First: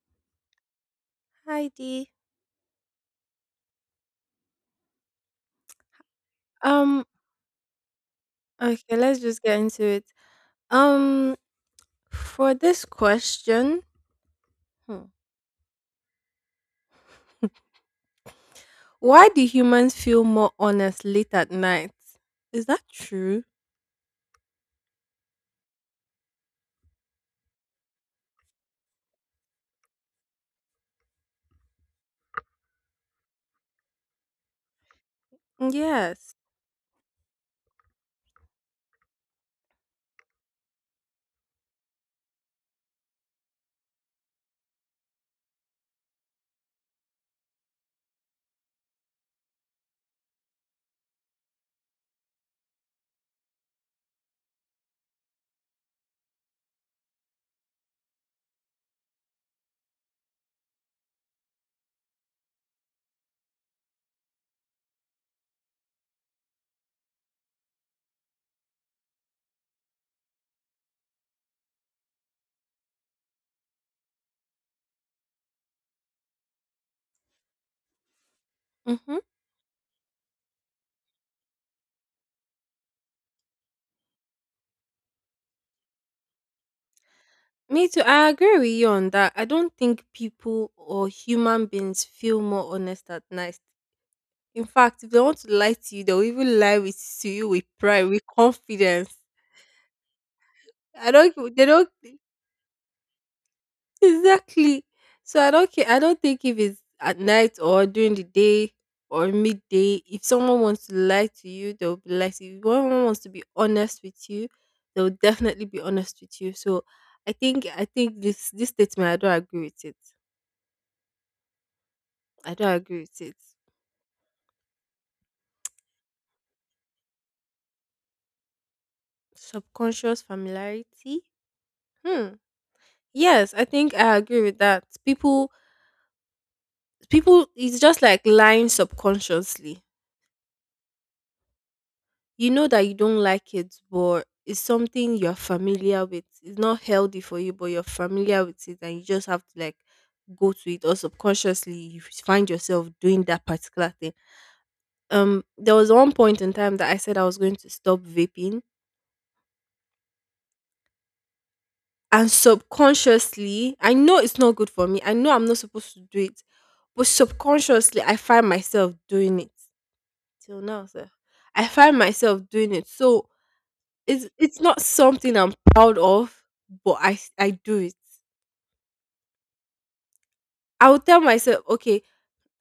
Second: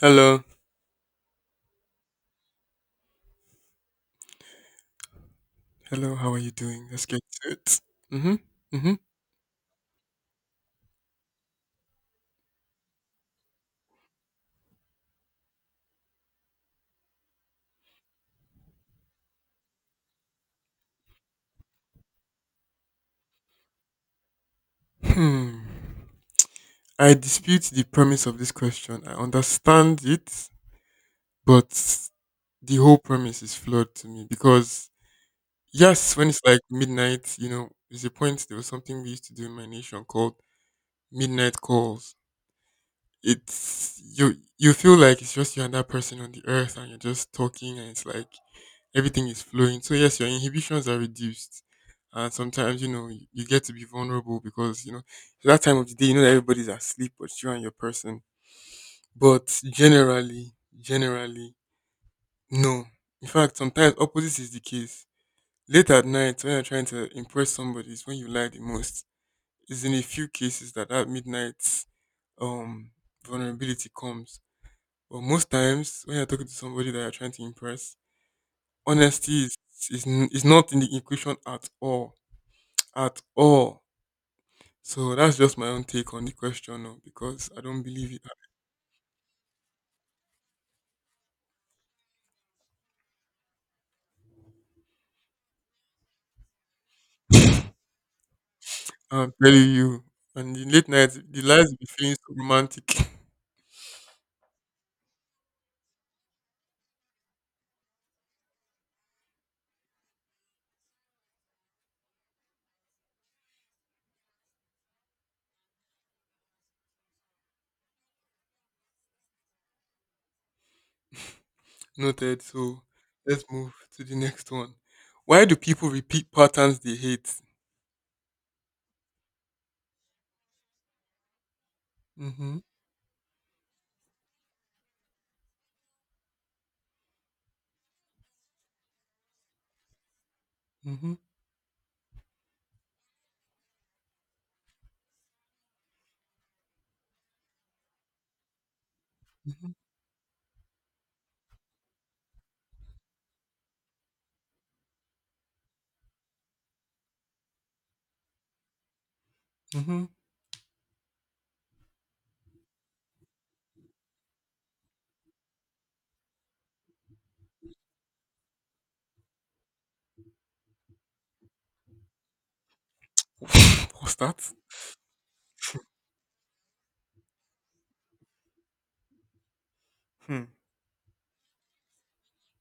Hello, Hi Dee. hello. How are you doing? Um Let's get to it. Mm-hmm. Mm-hmm. okay, let's just get into it. Um for this question, hmm, why do humans feel more honest late at night? Is that true? Hmm. I dispute the premise of this question. I understand it, but the whole premise is flawed to me because yes, when Yes. it's like midnight, there's a point. There was something we used to do in my nation called midnight calls. It's you. You feel like it's just you and that person on the earth, and you're just talking, and it's like everything is flowing. So yes, your inhibitions are reduced, and sometimes you know you get to be vulnerable because you know it's that time of the day, you know that everybody's asleep but you and your person. But generally, no. In fact, sometimes opposite is the case. Late at night, when you're trying to impress somebody, is when you lie the most. It's in a few cases that midnight um vulnerability comes. But most times, when you're talking to somebody that you're trying to impress, Mm-hmm. honesty is not in the equation at all, at all. So that's just my own take on the question. No, because I don't Me too. believe it. I agree with you on that. I don't think people or human beings feel more honest at night. In fact, if they want to lie to you, they'll even lie with to you with pride, with confidence. I'm telling you. And the late night, I the don't. They lies will be don't. feeling so romantic. Exactly. So I don't care. I don't think if it's at night or during the day or midday, if someone wants to lie to you, they'll be lie to you. If someone wants to be honest with you, they'll definitely be honest with you. So I think this statement I don't agree with it. Noted. I don't So agree with it. let's move to the next one. Why do people repeat patterns they hate? Subconscious familiarity. Hmm. Mm-hmm. Yes, I think I agree with that. People, it's just like lying subconsciously, Mm-hmm. you know that you don't like it, but it's something you're familiar with. It's not healthy for you, but you're familiar with it, and you just have to Mm-hmm. like go to it, or subconsciously you find yourself doing that particular thing. There was one point in time that I said I was going to stop vaping, Mm-hmm. and subconsciously, I know it's not good for me. I know I'm not supposed to do it, but subconsciously, I find myself doing it till now, sir. I find myself doing it. So What's It's that? it's not something I'm proud of, but I do it. Hmm. I will tell myself, okay,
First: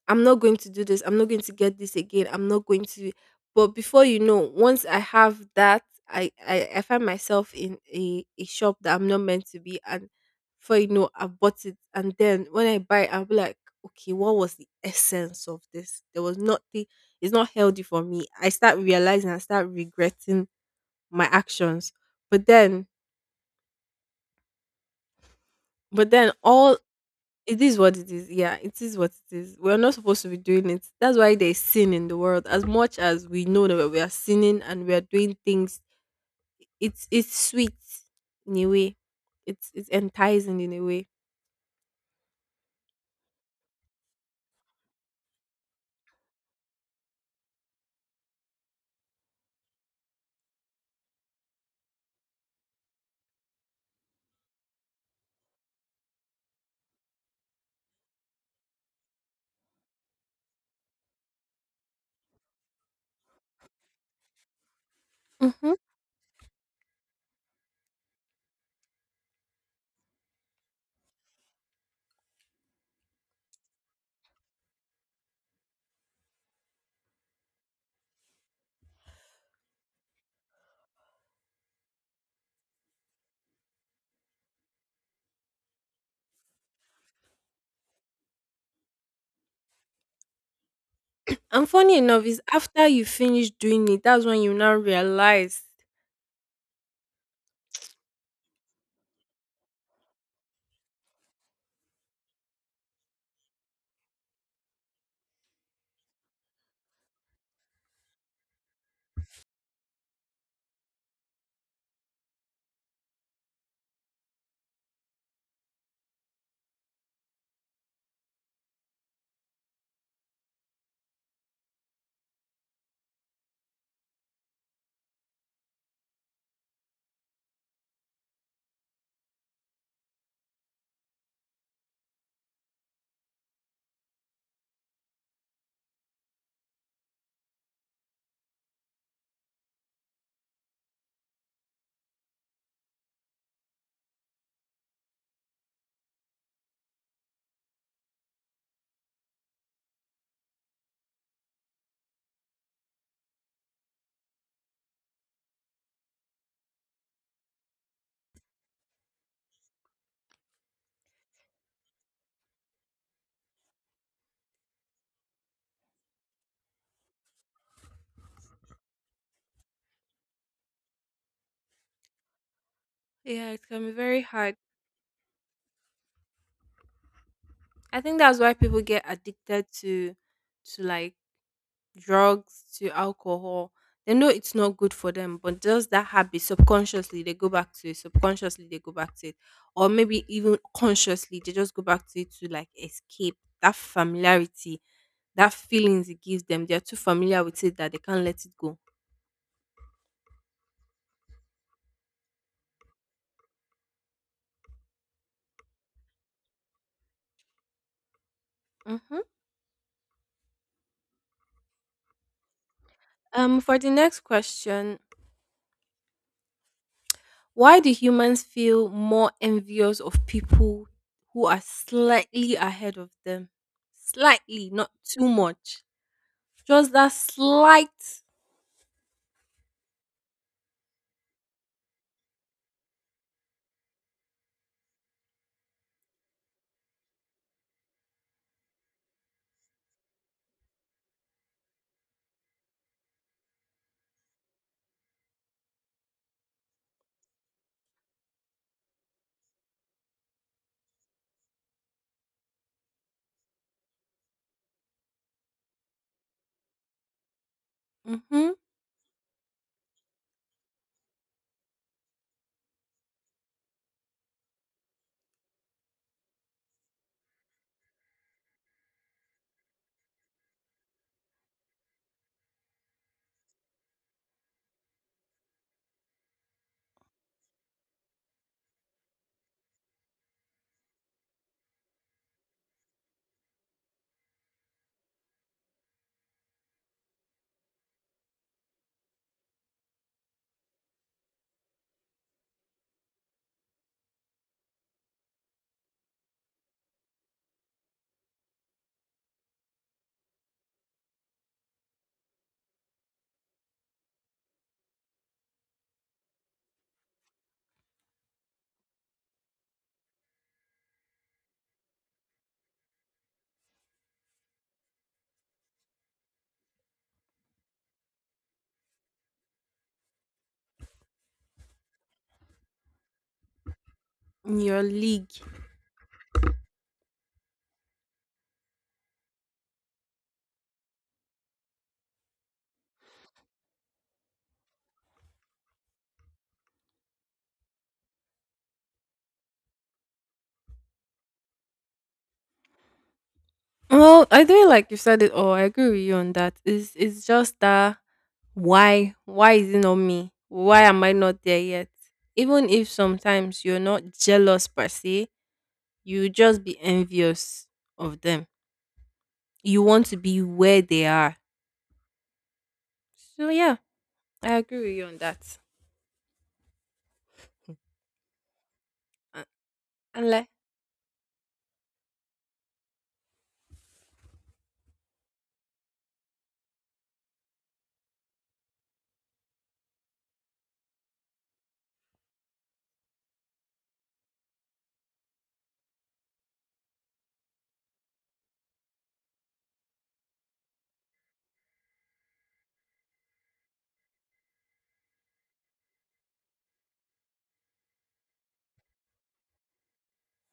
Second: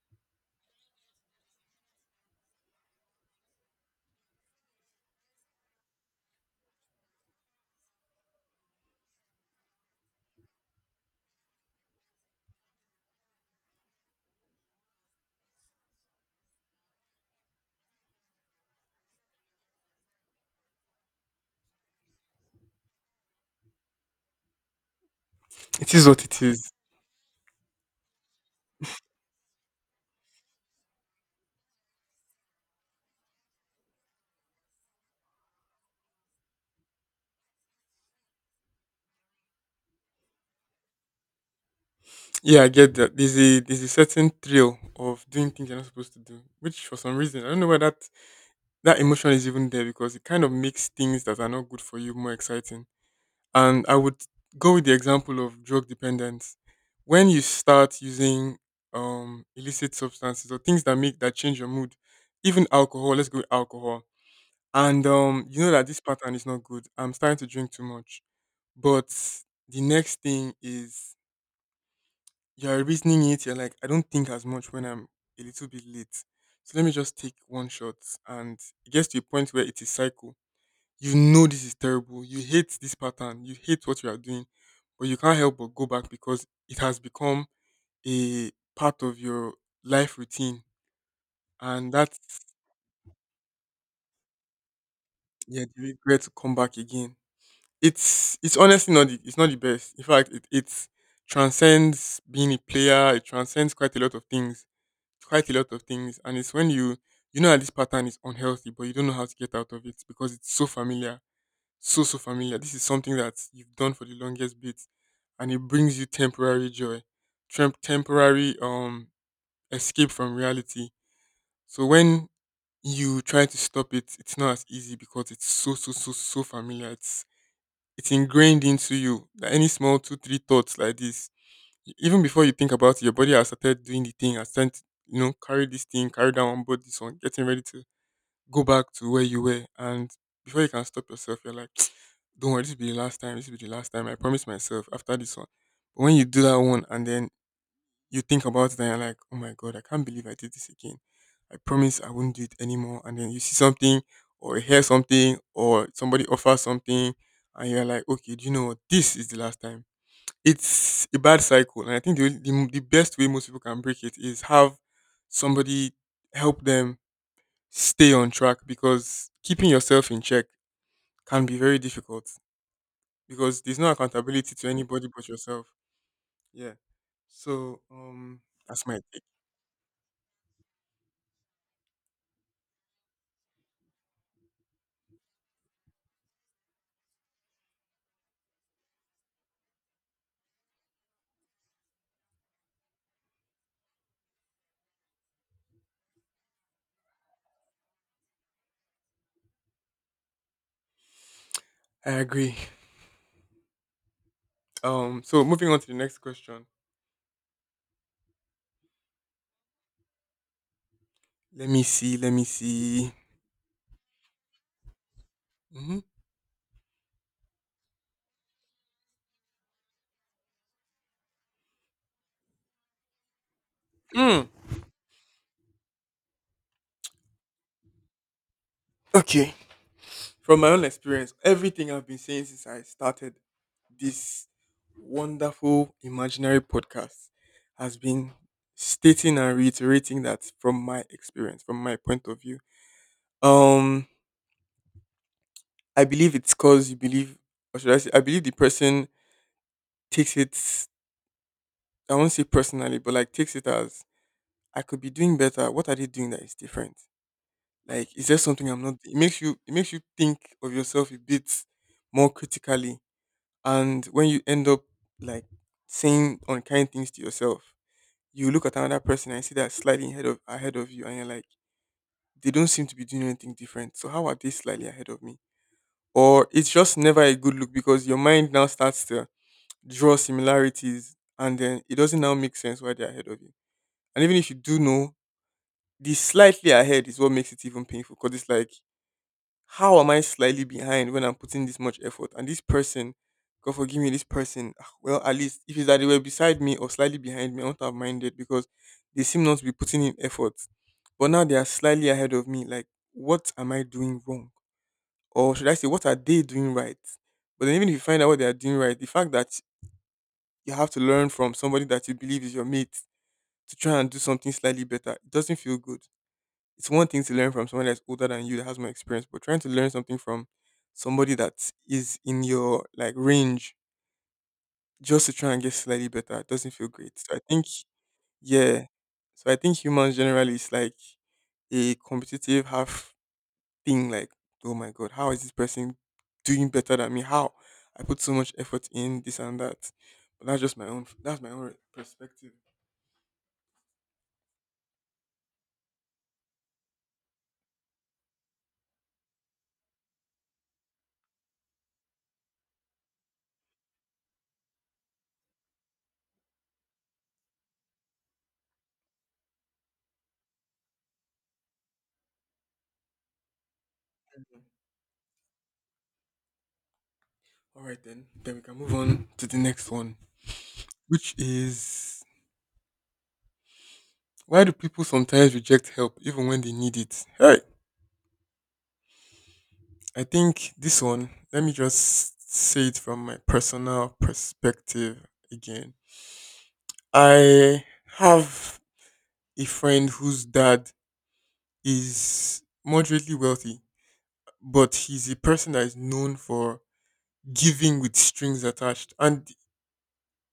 I'm not going to do this. I'm not going to get this again. I'm not going to. But before you know, once I have that, I find myself in a shop that I'm not meant to be, and before you know, I bought it. And then when I buy it, I'll be like, okay, what was the essence of this? There was nothing. It's not healthy for me. I start realizing, I start regretting my actions. But then It is but what then it is. all It is what it is. Yeah, it is what it is. We're not supposed to be doing it. That's why there's sin in the world. As much as we know that we are sinning and we are doing things, it's sweet in a way. It's enticing in a way. Yeah, I get that. There's a certain thrill of doing things you're not supposed to do, which for some reason I don't know why that emotion is even there, because it kind of makes things that are not good for you more exciting. And I would go with the example of drug dependence. When you start using illicit substances or things that make that change your mood, even alcohol. Let's go with alcohol. And you know Hmm. that this pattern is not good. I'm starting to drink too much. But the next thing is, you're reasoning it. You're like, I don't think as much when I'm a little bit late. So let me just take one shot. And it gets to a point where it is cycle. You know, this is terrible. You hate this pattern. You hate what you are doing, but you can't help but go back because it has become a part of your life routine, And and funny that's, enough, is after you finish doing it, that's when you now realize. yeah, the regret to come back again. It's honestly not the best. In fact, it transcends being a player. It transcends quite a lot of things, quite a lot of things, and it's when you know that this pattern is unhealthy, but you don't know how to get out of it because it's so familiar, so familiar. This is something that you've done for the longest bit, and it brings you temporary joy, temporary escape from reality. So when you try to stop it, it's not as easy because it's so familiar. It's ingrained into you. Like any small two three thoughts like this, even before you think about it, your body has started doing the thing. Has started, carry this thing, carry that one, board this one, getting ready to go back to where you were. And before you can stop yourself, you're like, don't worry, this will be the last time, this will be the last time. I promise myself, after this one. But when you do that one and then you think about it and you're like, oh my god, I can't believe I did this again. I promise I won't do it anymore. And then you see something, or you hear something, or somebody offers something, and you're like, okay, do you know what, this is the last time. It's a bad cycle, and I think the best way most people can break it is have somebody help them stay on track, because keeping yourself in check can be very difficult, Yeah, because it there's can no be very accountability hard. to anybody but yourself. Yeah. So I think that's why people that's my get take. addicted to like drugs to alcohol. They know it's not good for them, but just that habit subconsciously they go back to it. Subconsciously they go back to it, or maybe even consciously they just go back to it to like escape that familiarity, that feelings it gives them. They are too familiar with it that they can't let it go. I agree. So moving on to the next question. Mm-hmm. Let me see, let me see. For the next question, Mm-hmm. why do humans feel more envious of people who are slightly ahead of them? Hmm. Mm. Slightly, not too much. Just that slight Okay. From my own experience, everything I've been saying since I started this wonderful imaginary podcast has been stating and reiterating that from my experience, from my point of view. Um I believe it's because you believe, or should I say, I believe the person takes it. I won't say personally, but like takes it as, I could be doing better. What are they doing that is different? Like, is there mm-hmm, something I'm not? It makes you think of yourself a bit more critically, and when you end up like saying unkind things to yourself, you look at another person and see that slightly ahead of you, and you're like, they don't seem to be doing anything different. So how are they slightly ahead of me? Or it's just never a good look, because your mind now starts to draw similarities, and then it doesn't now make sense why they're ahead of you. And even if you do know, the slightly ahead is what makes it even painful, because it's like, how am I slightly behind when I'm putting this much effort? And this person, God forgive me, this person, ah, well, at least if it's that they were beside me or slightly behind me, I won't have minded, because they seem not to be putting in effort. But now they are slightly ahead of me. Like, what am I doing wrong? Or should I say, what are they doing right? But then even if you find out what they are doing right, the fact that you have to learn from somebody that you believe is your mate to try and do something slightly better, it doesn't feel good. It's one thing to learn from someone that's older than you that has more experience, but trying to learn something from somebody that is in your like range in your just league. to try and get slightly better, it doesn't feel great. So I think, yeah. So I think humans generally is like a competitive half thing, like, oh my god, how is this person doing better than me? How? I put so much effort in this and that. But that's just my own perspective. Well, I think like you said it all. I agree with you on that. It's just that why is it not me? Why am I not there yet? Even if sometimes you're not jealous per se, you just be envious of them. You want to be where they are. So yeah, I agree with you on that. All right then. Then we can move on Uh, to the next one, And like, which is, why do people sometimes reject help even when they need it? Hey, I think this one, let me just say it from my personal perspective again. I have a friend whose dad is moderately wealthy, but he's a person that is known for giving with strings attached, and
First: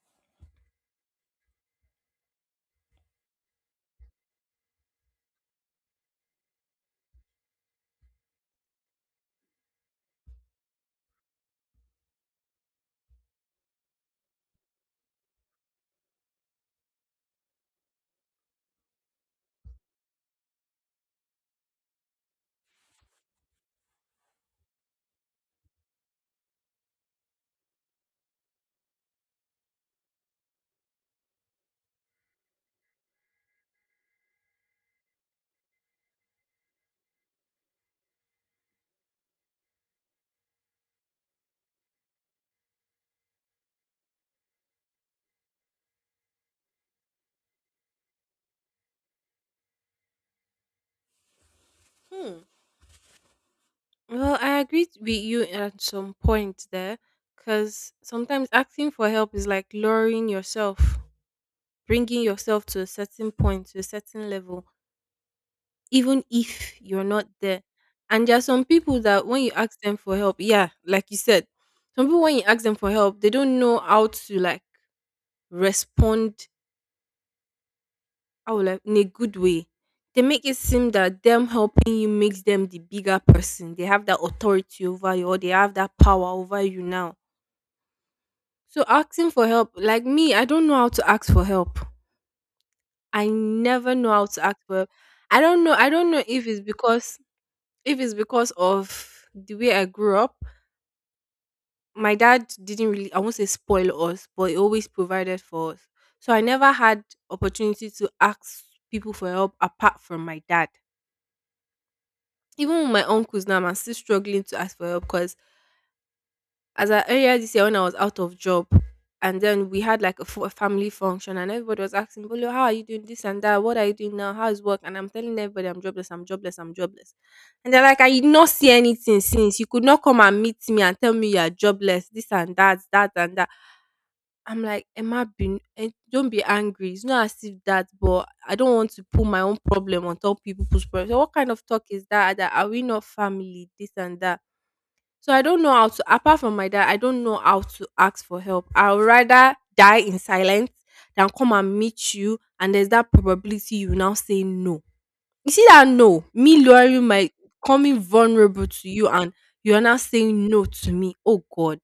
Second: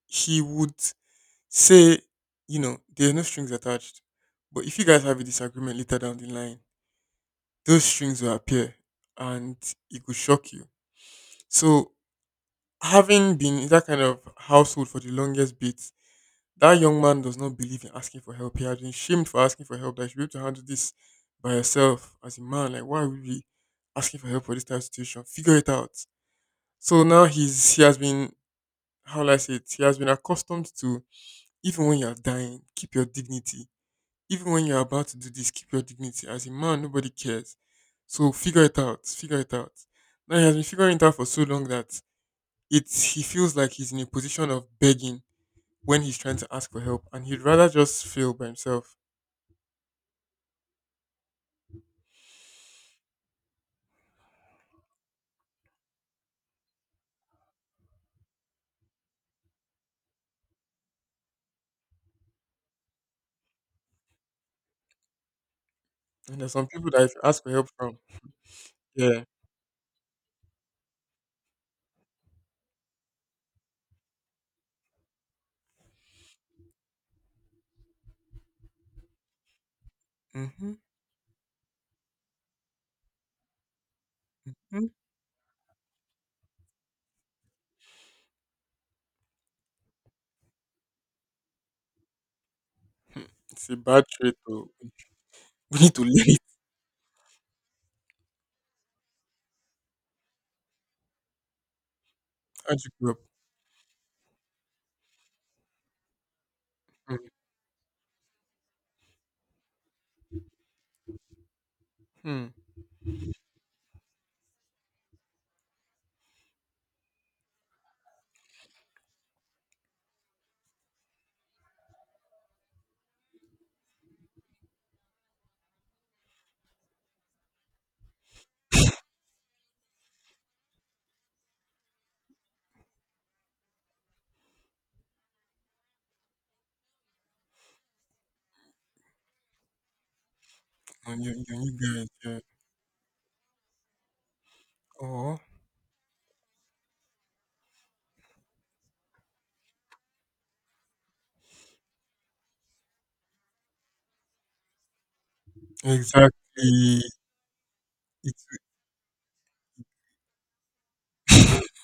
he would say, you know, there are no strings attached. But if you guys have a disagreement later down the line, those strings will appear, and it could shock you. So, having been in that kind of household for the longest bit, that young man does not believe in asking for help. He has been shamed for asking for help. That you should be able to handle this by yourself as a man. Like, why would we asking for help for this type of situation? Figure it out. So now he has been, how will I say it? He has been accustomed to, even when you're dying, keep your dignity. Even when you're about to do this, keep your dignity. As a man, nobody cares. So figure it out. Figure it out. Now he has been figuring it out for so long that it's he feels like he's in a position of begging when he's trying to ask for help, and he'd rather just fail by himself. hmm, well, I agree with you at some point there, because sometimes asking for help is like lowering yourself, bringing yourself to a certain point, to a certain level, even And there's some if people that you're if you not ask for there. help from, And there are some people yeah, that when you ask them for help, yeah, like you said, some people when you ask them for help, they don't know how to like respond like in a good way. They make it mm-hmm, seem that them helping you makes them the bigger person. They have that mm-hmm, authority over you or they have that power over you now. So asking for help, like me, I don't know how to ask for help. I it's a never bad know how trait. to ask To, for help. I don't know. we I need to don't know learn it if it's because of the way I grew up. My dad as you didn't grow really up. I won't say spoil us, but he always provided for us. So I never had opportunity to ask people for help apart from my dad. Mm-hmm. Even with my uncles now, I'm still struggling to ask for help because as I earlier this year when I was out of job, and then we had like a family function, and everybody was asking, "Bolo, how are you doing this and that? What are you doing now? How's work?" And I'm telling everybody, "I'm jobless. I'm jobless. I'm jobless." And they're like, "I did not see anything since you could not come and meet me and tell me you are jobless. This and that, that and that." I'm like, Emma, be, eh, don't be angry. It's not as if that, but I don't want to put my own problem on top people's problem. So On your, what your kind of new talk is guys, that? yeah. That are we not family? This and that. So Oh, I don't know how to. Apart from my dad, I don't know how to ask for help. I would rather die in silence than come and meet you, and there's that probability you now say no. You see that no, me exactly. lowering my coming It, vulnerable to you, and you are now saying no to me. Oh God.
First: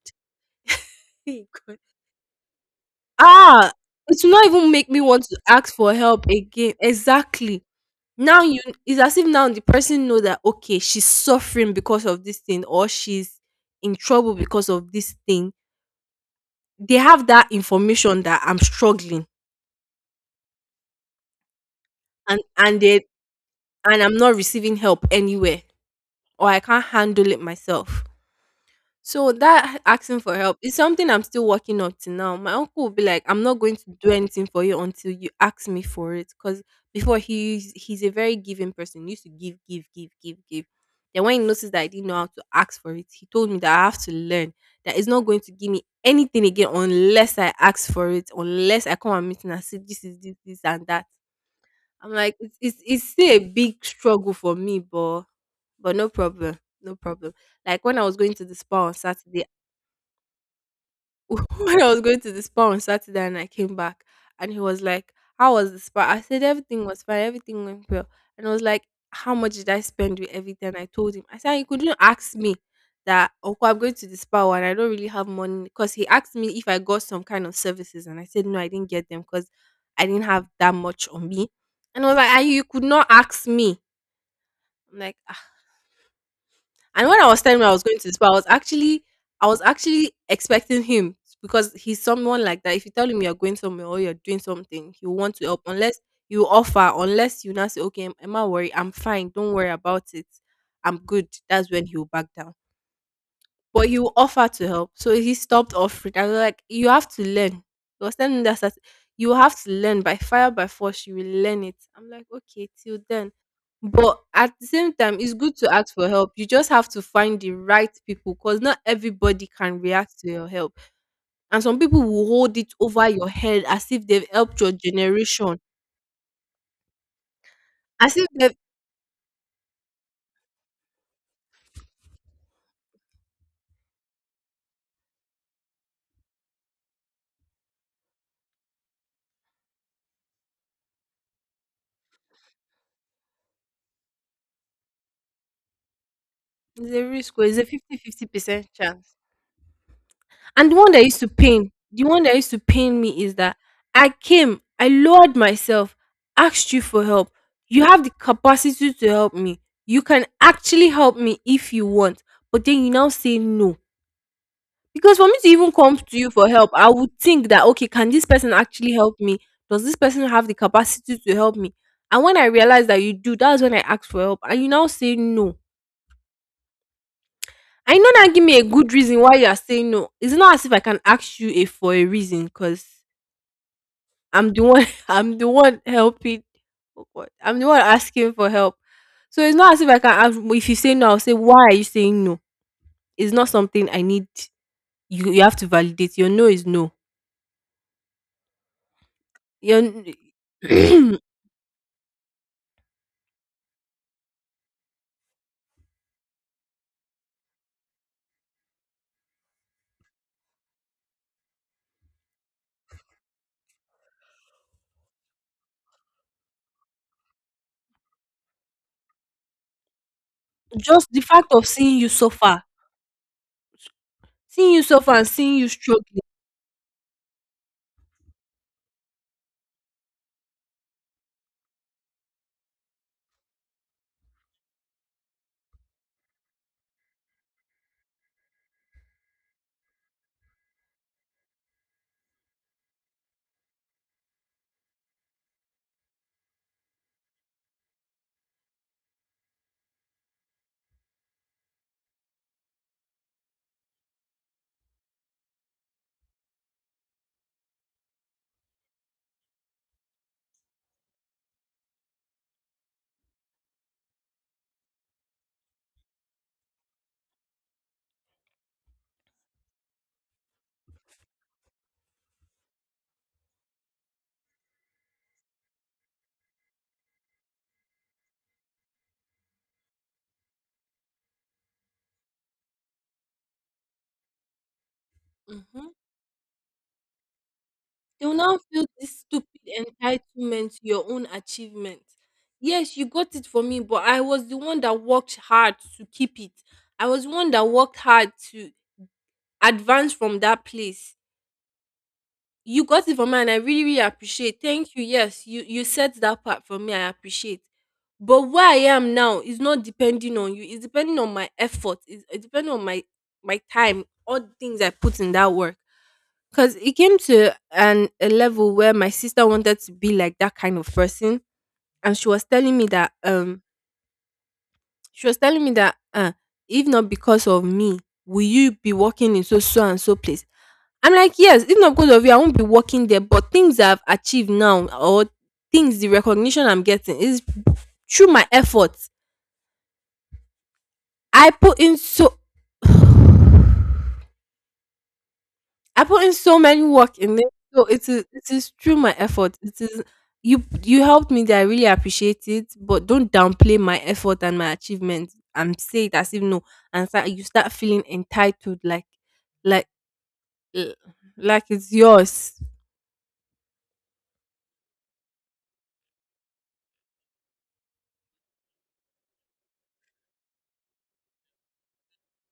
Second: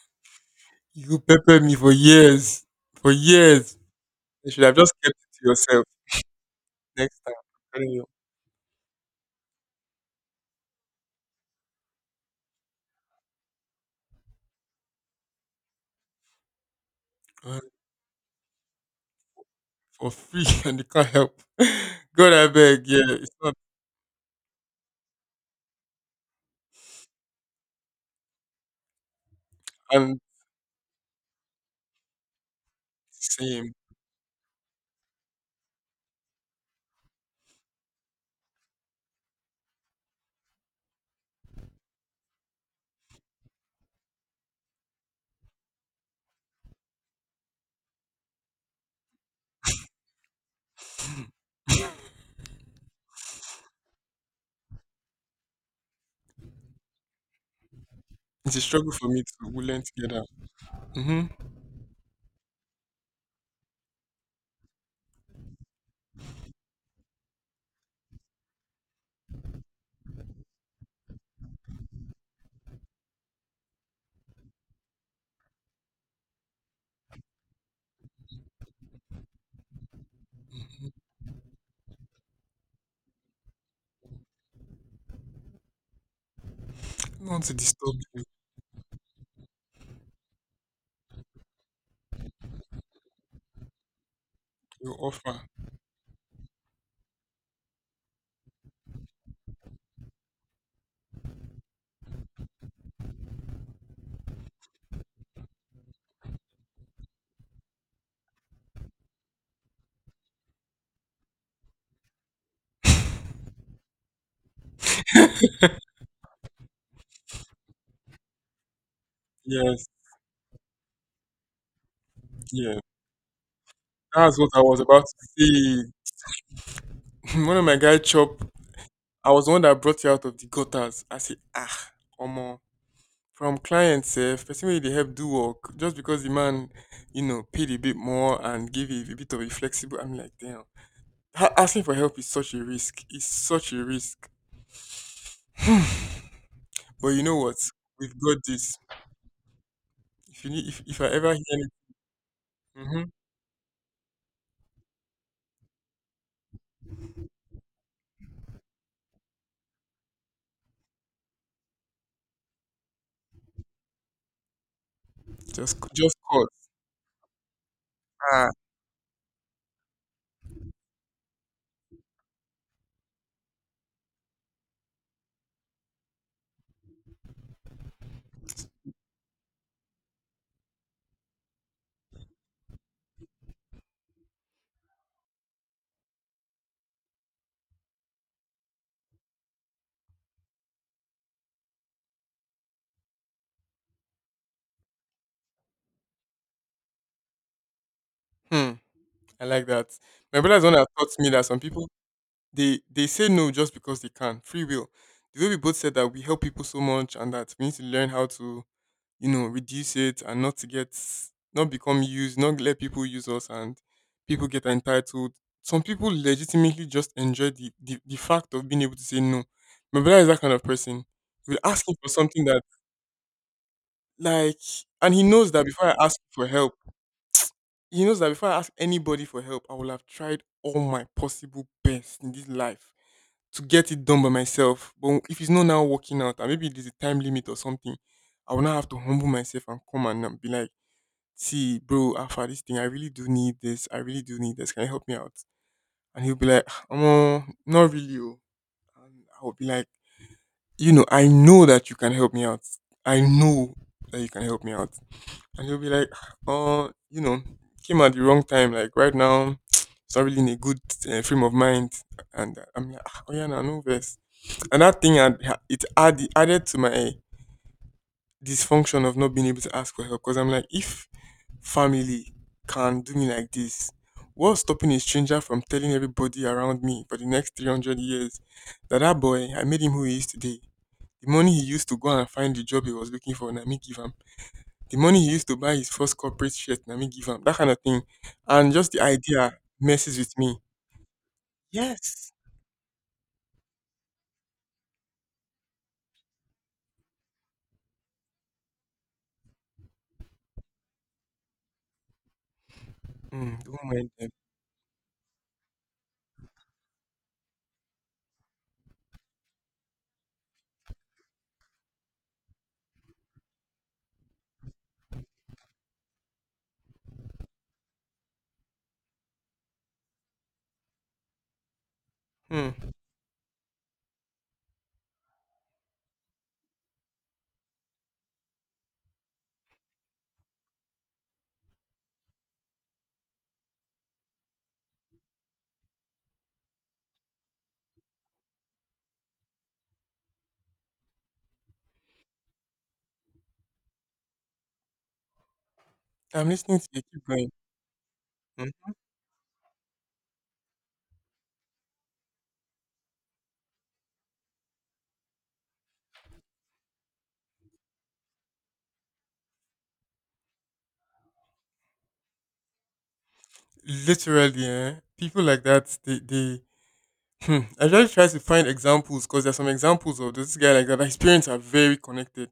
you pepper me God. for years, for Ah, years. it will not You should even have make just me kept want it to to ask yourself for help again. next time. I'm Exactly. telling you. Now you it's as if now the person know that okay, she's suffering because of this thing or she's in trouble because of this thing. They have that And information that I'm struggling for free and you can't help. God and I and beg, they yeah. It's not and I'm not receiving help anywhere or I can't handle it myself. So that asking and for help is something I'm still working up to now. My uncle will be like, "I'm not same. going to do anything for you until you ask me for it." Because before he's a very giving person. He used to give, give, give, give, give. Then when he noticed that I didn't know how to ask for it, he told me that I have to learn that he's not going to give me anything again unless I ask for it, unless I come and meet and I say this is this, this and that. I'm like, it's still a big struggle for me, but no problem, no problem, like when I was going to It's the a spa struggle on for me Saturday, to, we learn together. Mm-hmm. when I was going to the spa on Saturday and I came back and he was like, how was the spa? I said everything was fine, everything went well. And I was like, how much did I spend with everything? I told him. I said, you couldn't ask me that okay, I'm going to the spa and I don't really have money because he asked me if I got some kind of services and I said no, I didn't get them because I didn't have that much on me. And I was like, "Ah, you could not ask me. I'm like, "Ah, and when I Not was to telling him I was disturb going to this, you, but I was actually expecting him because he's someone like that. If you tell him you're going somewhere or you're doing something, your he will want offer. to help unless you offer, unless you now say, okay, I'm not worried, I'm fine, don't worry about it. I'm good. That's when he'll back down but you offer to help. So he stopped offering. I was like, you have to learn. He was telling me that you have to learn by fire by force. You will learn it. I'm like, okay, till then. But at the same time, it's good to ask for help. You just have to find the right people because not everybody can Yes, react to your help. And some people will hold it yeah. over your head as if they've That's what helped I your was about generation. to say. One of my guy As if chop, they've, I was the one that brought you out of the gutters. I say, ah, omo. From client sef, person wey dey help do work, just because the man, paid a bit more and gave a bit of a flexible, I'm like, damn. Asking for help is such a risk. It's such a risk. it's a But you know risk, or what? it's a We've fifty-fifty got percent this. chance. If you need, And if I ever hear anything, the one that used to pain hmm me is that I came, I lowered myself, asked you for help. You have the capacity to help me. You can actually help me if you want. But then you now say no. Because for me to even just c- come just to you call. for help, I would think that, okay, can this Ah, person actually help me? Does this person have the capacity to help me? And when I realized that you do, that's when I asked for help. And you now say no. I know that give me a good reason why you are saying no. It's not as if I can ask you a, for a reason, because I'm the one I'm the one helping oh God, I'm the one asking for help. So it's not as if I can ask if you say no, I'll say why are you saying no? It's not something I need you have to validate. Your no is no. hmm. I like Your that. My brother's one that taught n- me that some people they say no just because they can. Free will. The way we both said that we help people so much and that we need to learn how to reduce it and not to get not become used, not let people use us and people get entitled. Some people legitimately just enjoy the fact of being able to say no. My brother is that kind of person. just the fact He will of ask him for something that like seeing you suffer and he and knows seeing that you before I ask struggling. for help, he knows that before I ask anybody for help, I will have tried all my possible best in this life to get it done by myself. But if it's not now working out, and maybe there's a time limit or something, I will now have to humble myself and come and be like, see, bro, after this thing, I really do need this. I really do need this. Can you help me out? And he'll be like, "Oh, not really. Oh." And I'll be like, you know, I know that you can help me out. I know that you can help me out. And he'll be like, "Ah, Oh, you know, came at the wrong time. Like right now," "it's not really in a good frame of mind." And I'm like, "Ah, oh yeah, no, no verse." And that thing, added to my dysfunction of not being able to ask for help. Because I'm like, if family can do me like this? What's stopping a stranger from telling everybody around me for the next 300 years that boy, I made him who he is today? The money he used to go and find the job he was looking for, na me give him. The money he used to buy Mm-hmm. his first corporate shirt, na me give him. That kind of thing. They will now And feel just the this stupid idea messes with me. entitlement to your own achievement. Yes. Yes, you got it for me, but I was the one that worked hard to keep it. I was the one that worked hard to advance from that place. You got it for me and I Mm, don't really, really mind them. appreciate. Thank you. Yes, you said that part for me. I appreciate. But where I am now is not depending on you. It's depending on my effort. It's depending on my my time, all the things I put in that work. Cause it came to an a level where my sister wanted to be like that kind of person, and she was telling me Hmm. that she was telling me that, "Ah, if not because of me, will you be working in so so and so place?" I'm like, "Yes, if not because of you, I won't be working there. But things I've achieved now, or things the recognition I'm getting is through my efforts. I put in so." I put in I'm so listening many to you. work Keep in this, going. so it is it Hmm. is through my effort. It is you helped me that I really appreciate it, but don't downplay my effort and my achievements and say it as if no and start, you start feeling entitled like eh, like it's yours. Literally, eh? People like that, they Hmm. I just try to find examples because there's some examples of this guy like that. His parents are very connected.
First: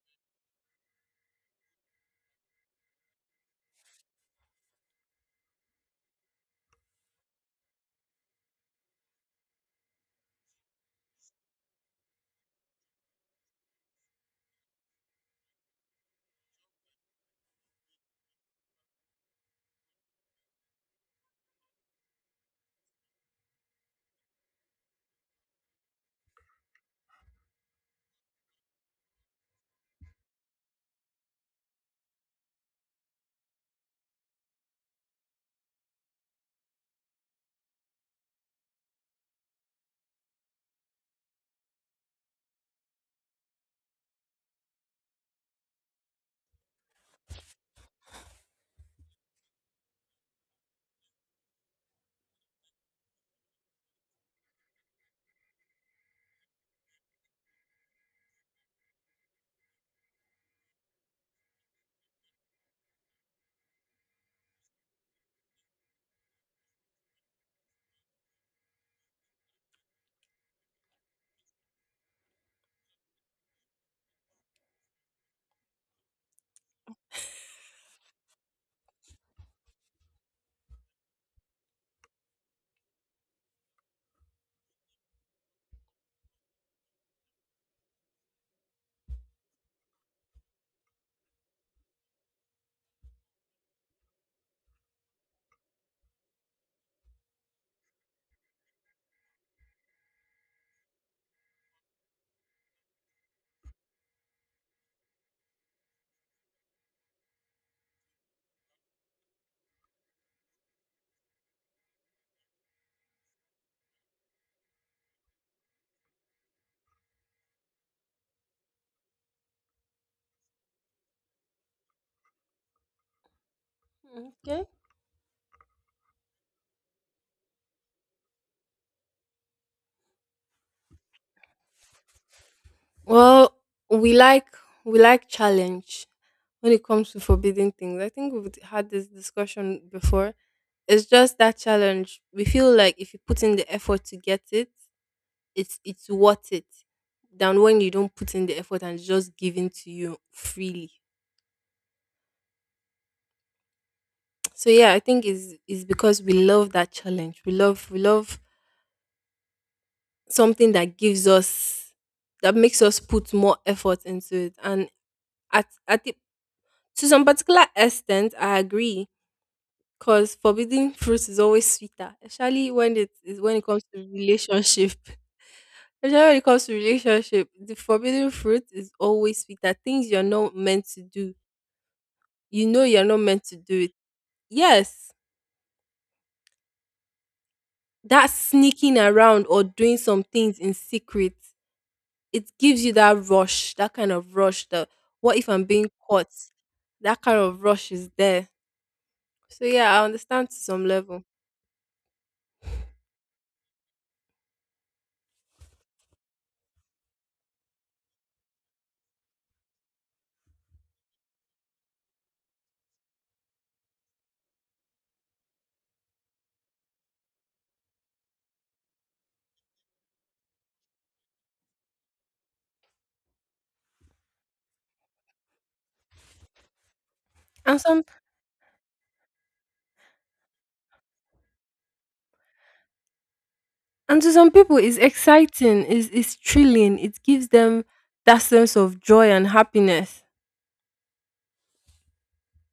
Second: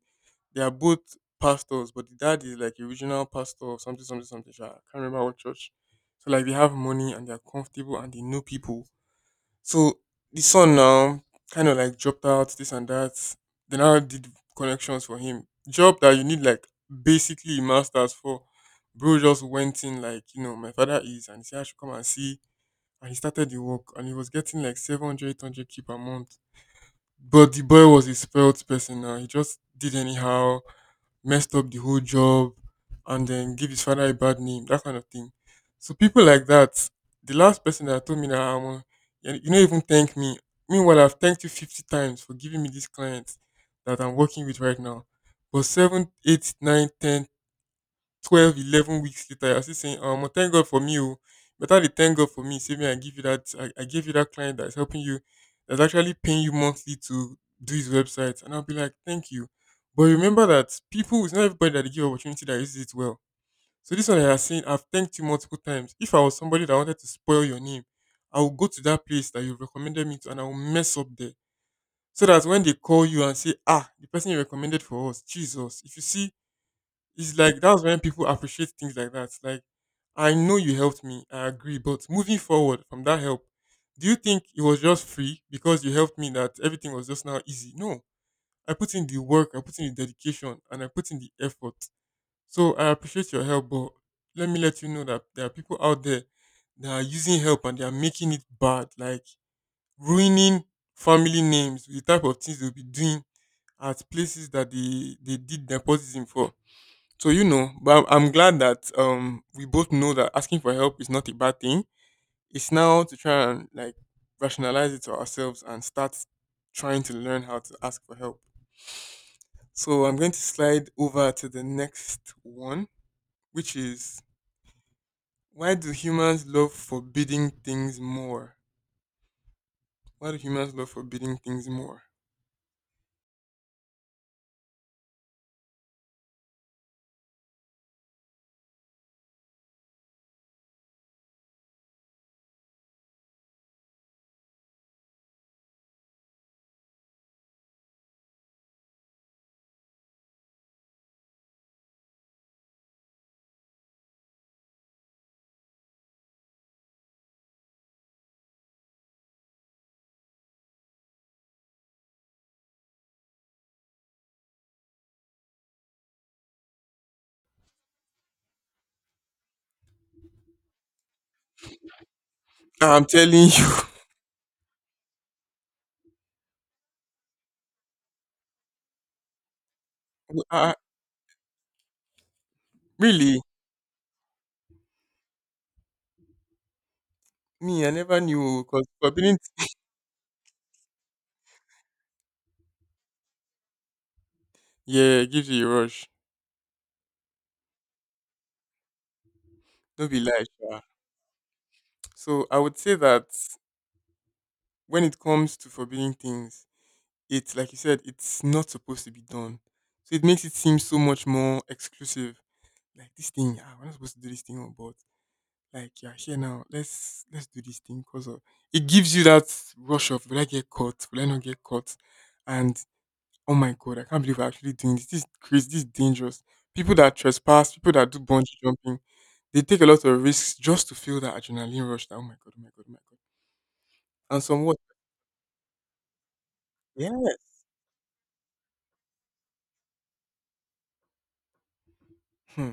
They are both pastors, but the dad is like a regional pastor of something, something, something. Sha, I can't remember what church. So like they have money and they're comfortable and they know people. So the son now kind of like dropped out this and that. They now did connections for him. Job that you need like basically a masters for. Bro just went in like you know my father is and he said I should come and see, and he started the work and he was getting like 700, 800 k per month, but the boy was a spoiled person. Now he just did anyhow, messed up the whole job and then gave his father a bad name. That kind of thing. So people like that, the last person that told me that you don't even thank me, meanwhile I've thanked you 50 times for giving me this client that I'm working with right now. But 7, 8, 9, ten. 12, 11 weeks later, you're still saying, well, thank God for me. Oh. Better they thank God for me. Say me, I give you that. I gave you that client that's helping you, that's actually paying you monthly to do his website. And I'll be like, thank you. But remember that people, it's not everybody that they give opportunity that uses it well. So this one I have seen, I've thanked you multiple times. If I was somebody that wanted to spoil your name, I would go to that place that you recommended me to and I will mess up there. So that when they call you and say, ah, the person you recommended for us, Jesus, if you see, it's like that's when people appreciate things like that. Like, I know you helped me, I agree, but moving forward from that help, do you think it was just free because you helped me that everything was just now easy? No. I put in the work, I put in the dedication, and I put in the effort. So I appreciate your help, but let me let you know that there are people out there that are using help and they are making it bad, like ruining family names, with the type of things they'll be doing at places that they did nepotism for. So you know, but I'm glad that we both know that asking for help is not a bad thing. It's now to try and like rationalize it to ourselves and start trying to learn how to ask for help. So I'm going to slide over to the next one, which is, Okay. why do humans love forbidding things more? Why do humans love forbidding things more? Well, we like we like challenge when it comes to forbidden things. I think we've had this discussion before. It's just that challenge. We feel like if you put in the effort to get it, it's worth it than when you don't put in the effort and it's just given to you freely. So yeah, I think it's because we love that challenge. We love something that gives us that makes us put more effort into it. And at at the, to some particular extent, I agree because forbidden fruit is always sweeter, especially when I'm it is telling when it you. comes to relationship. Especially when it comes to relationship, the forbidden fruit is always sweeter. Things you're not uh, meant to do you know you're not really, meant to do it. Yes, me, I never that knew because sneaking forbidding, around or doing some things in secret, it gives you that rush, that kind of rush. The yeah, it what gives if I'm you a being rush. caught? That kind of rush is there. So yeah, I Don't be like, understand to some level. so I would say that when it comes to forbidden things, it's like you said, it's not supposed to be done. So it makes it seem so much more exclusive. Like this thing, ah, we're not supposed to do this thing, oh, but like you're here now. Let's do this thing because of it gives you that rush of, will I get caught? Will I not get caught? And oh my god, I can't believe we're actually doing this. This is crazy. This is dangerous. People that trespass, And people some that do bungee jumping, they take a lot of risks just to feel that adrenaline rush. That, oh my god, oh my god, oh my god. and to And some people somewhat, it's exciting, it's thrilling, it yes. gives them that sense of joy and happiness. Hmm.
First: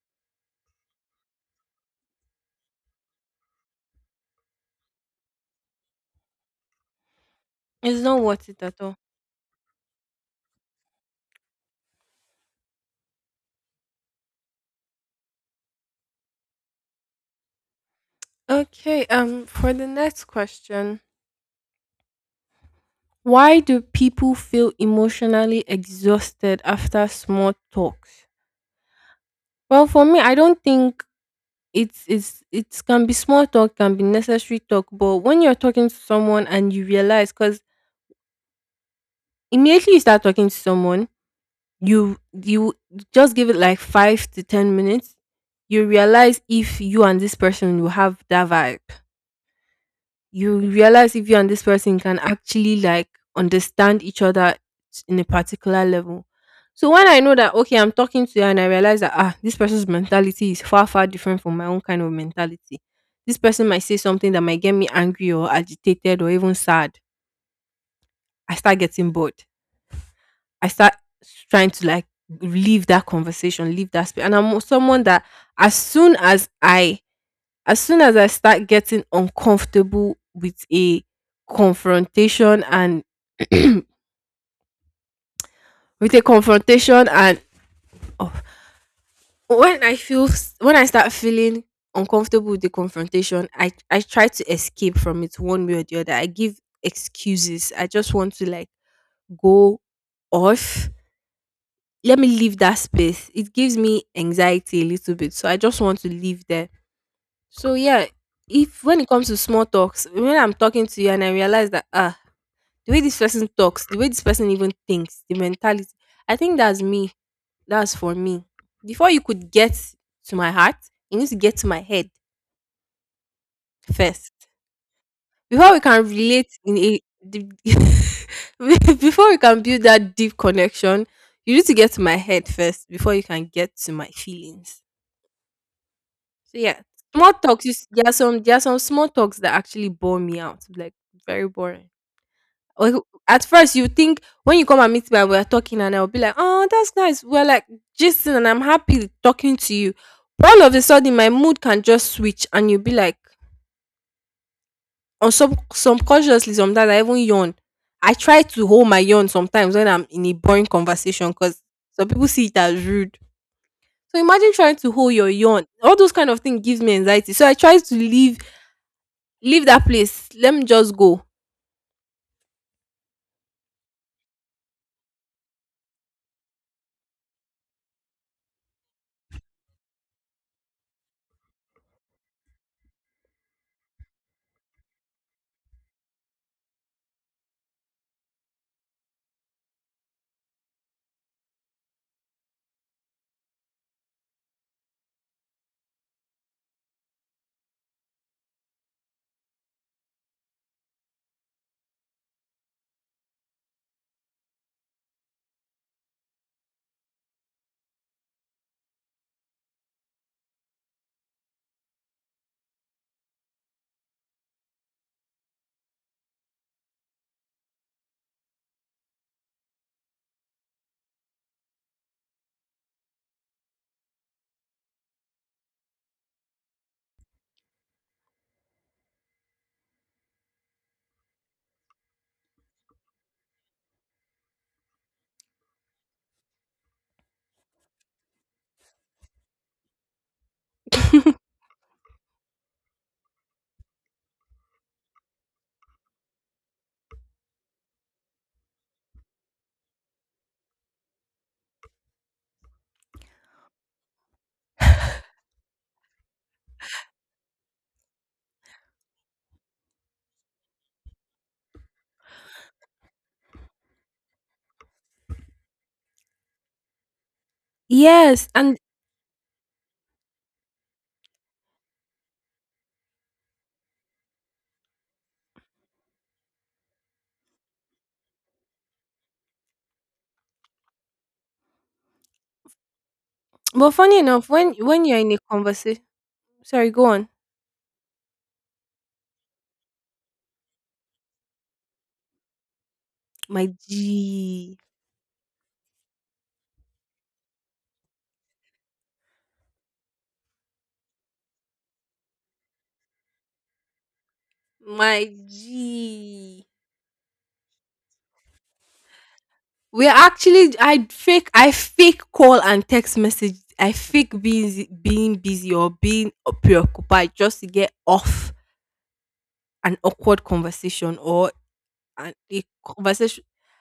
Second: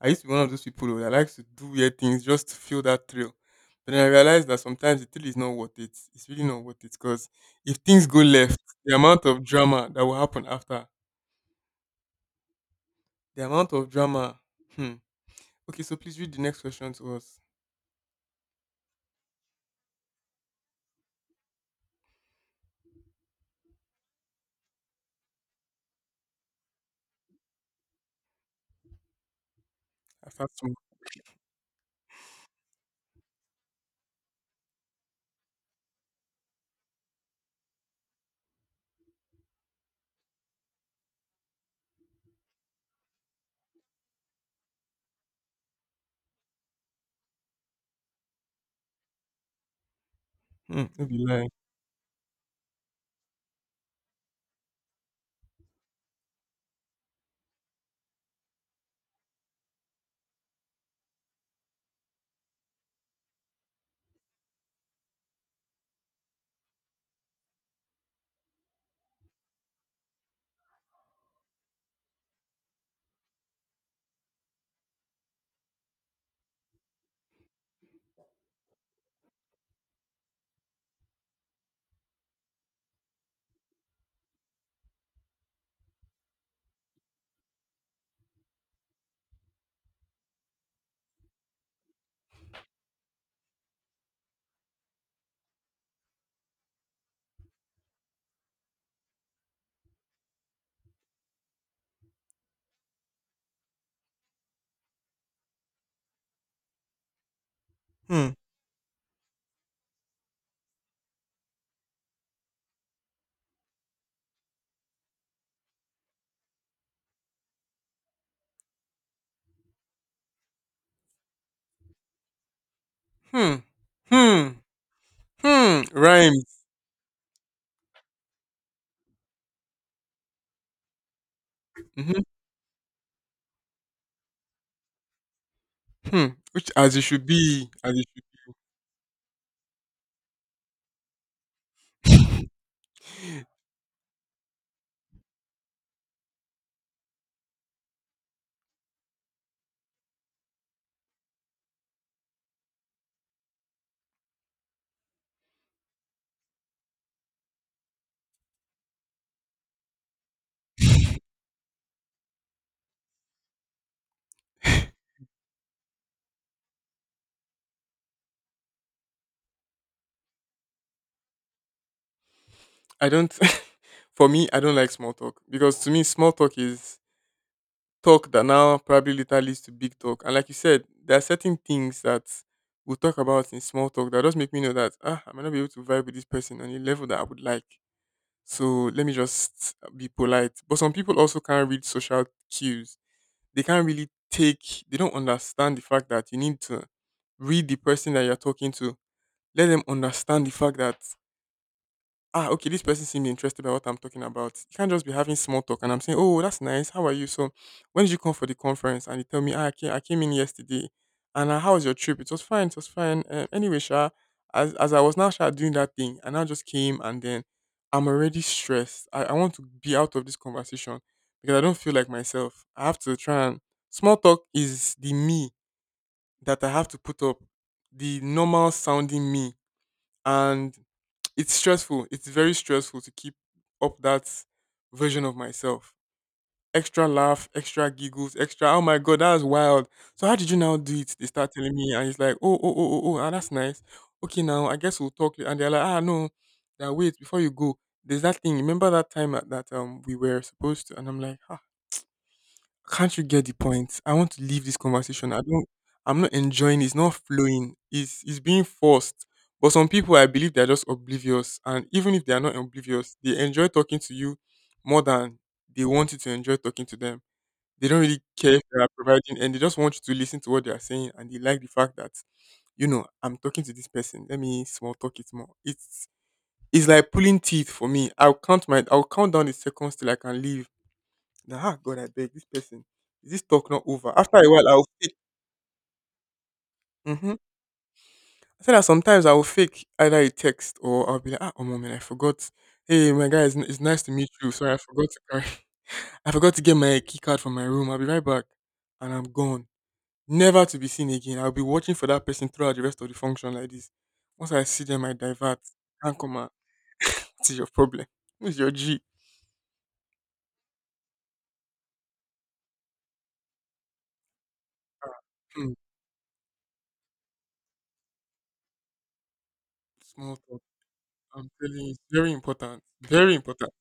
I used to be one of those people who that likes to do weird things just to feel that thrill. But then I realized that sometimes the thrill is not worth it. It's really not worth it because if It's things not go worth left, it at the all. amount of drama that will happen after, the amount of drama. Hmm. Okay, so please read the next question to us. Okay, for the next question. Why do people feel emotionally exhausted after small talks? Well, for me, I I fast don't to. think it's it can be small talk, can be necessary talk, but when you're talking to someone and you realize, because immediately you start talking to someone, you just give it like 5 to 10 minutes, you realize if you and this person will have that vibe. You Hmm. Don't realize be if you lying. and this person can actually like understand each other in a particular level. So when I know that okay, I'm talking to you and I realize that ah, this person's mentality is far far different from my own kind of mentality. This person might say something that might get me angry or agitated or even sad. I start getting bored. I start s- trying to like leave that conversation, leave that space. And I'm someone that as soon as I as soon as I start getting uncomfortable with a confrontation and with a confrontation and oh, when I feel when I start feeling uncomfortable with the confrontation, I try to escape from it one way or the other. I give excuses. I just want to like go off. Let me leave that space. It gives me anxiety a little bit, so I just want to leave there. So yeah, Hmm. if when it comes to small talks, when I'm talking to you and I realize that ah, the way this person talks, the way this person even thinks, the mentality. I think that's me. That's for me. Before you could get to my heart, you need to get to my head Hmm. first. Hmm. Before we Hmm. can relate Rhymes. in a the- before we can build that deep connection, you need to get to my Hmm. head first before you can get to my feelings. Hmm. So Which yeah, as it should small talks. be. Is- As it there are some small talks that actually bore me out. Like very boring. should. Or at first you think when you come and meet me and we're talking and I'll be like, oh, that's nice. We're like gisting and I'm happy talking to you. But all of a sudden my mood can just switch and you'll be like on some subconsciously sometimes I even yawn. I try to hold my yawn sometimes when I'm in a boring conversation because some people see it as rude. So imagine trying to hold your yawn. All those kind of things gives me anxiety. So I try to leave leave that place. Let me just go. I don't. For me, I don't like small talk because to me, small talk is talk that now probably later leads to big talk. And like you said, there are certain things that we'll talk about in small talk that just make me know that ah, I might not be able to vibe with this person on a level that I would like. So let me just be polite. But some people also can't read social cues. They can't really take. They don't understand the fact that you need to read the person that you're talking to. Let them understand the fact that ah, okay, this person seemed interested by what I'm talking about. You can't just be having small talk and I'm saying, oh, that's nice. How are you? So, when did you come for the conference? And you tell me, ah, I came in yesterday. And how was your trip? It was fine. It was fine. Anyway, Sha, as I was now Sha, doing that thing, and I now just came and then I'm already stressed. I want to be out of this conversation because I don't feel like myself. I have to try and small talk is the me that I have to put up, the normal sounding me. And it's stressful. It's very stressful to keep up that version of myself. Extra laugh, extra giggles, extra. Oh my god, that was wild. So how did you now do it? They start telling me, and it's like, oh, oh, oh, oh, oh, ah, that's nice. Okay, now I guess we'll talk. And they're like, ah, no, now wait before you go. There's that thing. Remember that time at that we were supposed to, and I'm like, can't you get the point? I want to leave this conversation. I'm not enjoying it. It's not flowing. It's being forced. But some people I believe they're just oblivious. And even if they are not oblivious, they enjoy talking to you more than they want you to enjoy talking to them. They don't really Yes. care if And they are providing and they just want you to listen to what they are saying and they like the fact that, you know, I'm talking to this person. Let me small talk it more. It's like pulling teeth for me. I'll count down the seconds till I can leave. Now, ah, God, I beg this person. Is this talk not but over? funny After enough, a while, I'll when fake. you're in a conversation sorry, go on. Hmm. I said that sometimes I'll fake either a text or I'll be like, ah, oh, man, I forgot. Hey, my guy, it's, n- My it's nice to meet you. Sorry, I G. forgot to carry. I forgot to get my key card from my room. I'll be right back. And I'm gone. Never to be seen again. I'll be watching for that person throughout the rest of the function like this. Once I see them, I My divert. Can't come out. G. This your problem. Who's your G? We are actually I fake call and text message. I fake being Hmm. busy or being preoccupied just to get off an Small awkward talk. conversation I'm or telling you, it's very an, a important. Very conversation. important.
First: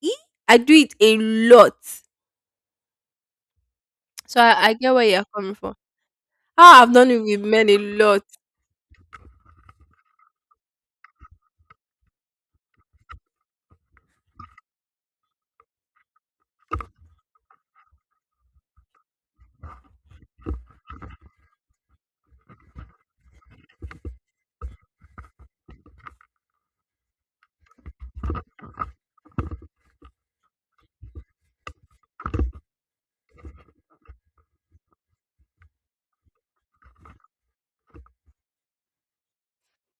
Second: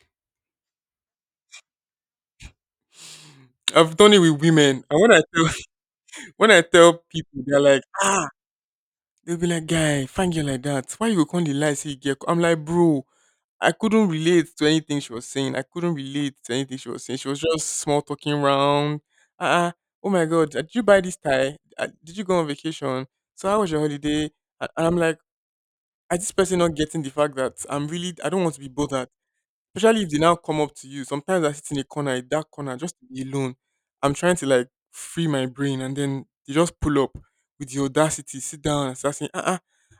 Ee, I do it a lot, I've done it with so I women. get And where when I you're coming from. When I Ah, I've tell done it with people, they're men a like, lot. ah, they'll be like, guy, find you like that. Why you go come the lie say you get? I'm like, bro, I couldn't relate to anything she was saying. I couldn't relate to anything she was saying. She was just small talking round. Ah, oh my god, did you buy this tie? Did you go on vacation? So how was your holiday? And I'm like, I this person not getting the fact that I'm really I don't want to be bothered. Especially if they now come up to you. Sometimes I sit in a corner, a dark corner, just to be alone. I'm trying to like free my brain, and then they just pull up with the audacity, sit down and start saying, "Ah, uh-uh,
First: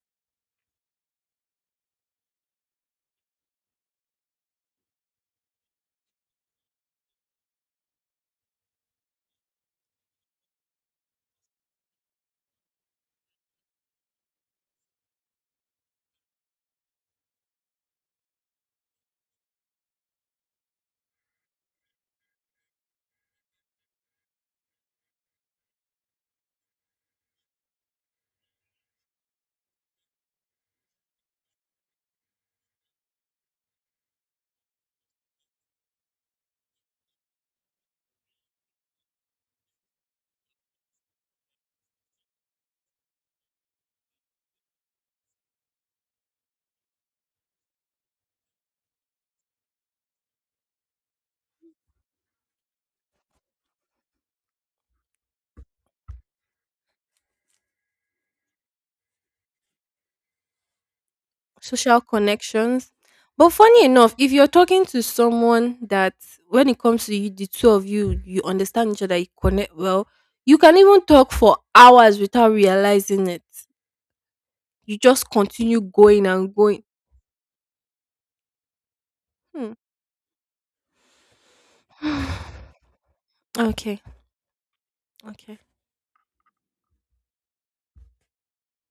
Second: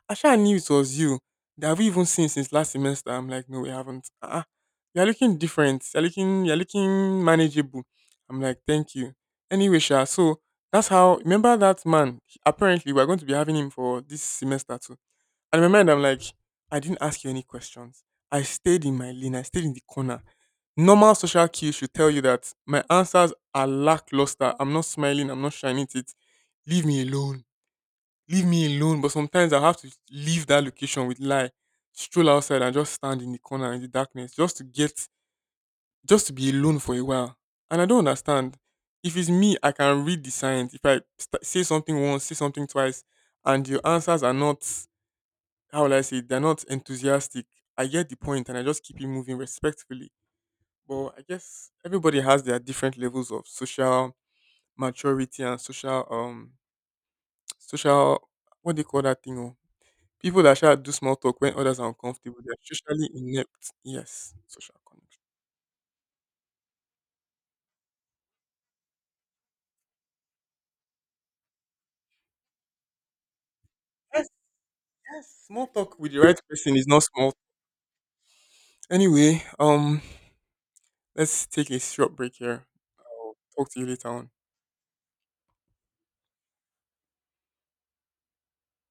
I sure knew it was you. That have we even seen since last semester?" I'm like, "No, we haven't. Ah, uh-uh. You're looking different. You're looking manageable." I'm like, "Thank you." Anyway, Sha, so that's how. Remember that man? Apparently, we're going to be having him for this semester too. And in my mind, I'm like, I didn't ask you any questions. I stayed in my lane. I stayed in the corner. Normal social cues should tell you that my answers are lackluster. I'm not smiling. I'm not shining it. Leave me alone. Leave me alone. But sometimes I have to leave that location with lie, stroll outside and just stand in the corner in the darkness just to get, just to be alone for a while. And I don't understand. If it's me, I can read the signs. If I say something once, say something twice, and your answers are not, how will I say it? They're not enthusiastic. I get the point and I just keep it moving respectfully. But I guess everybody has their different levels of social maturity and social what do you call that thing? Oh? People that shall do small talk when others are Social uncomfortable, they're connections. socially But inept. funny enough, if Yes, you're social talking to connection. someone that when it comes to you, the two of you, you understand each other, you connect well, you can even talk for hours without realizing it. Yes, You just yes. Small continue talk with the going right and person going. is not small. Anyway, Hmm. Let's take a short break here. I'll talk to you Okay. later on. Okay.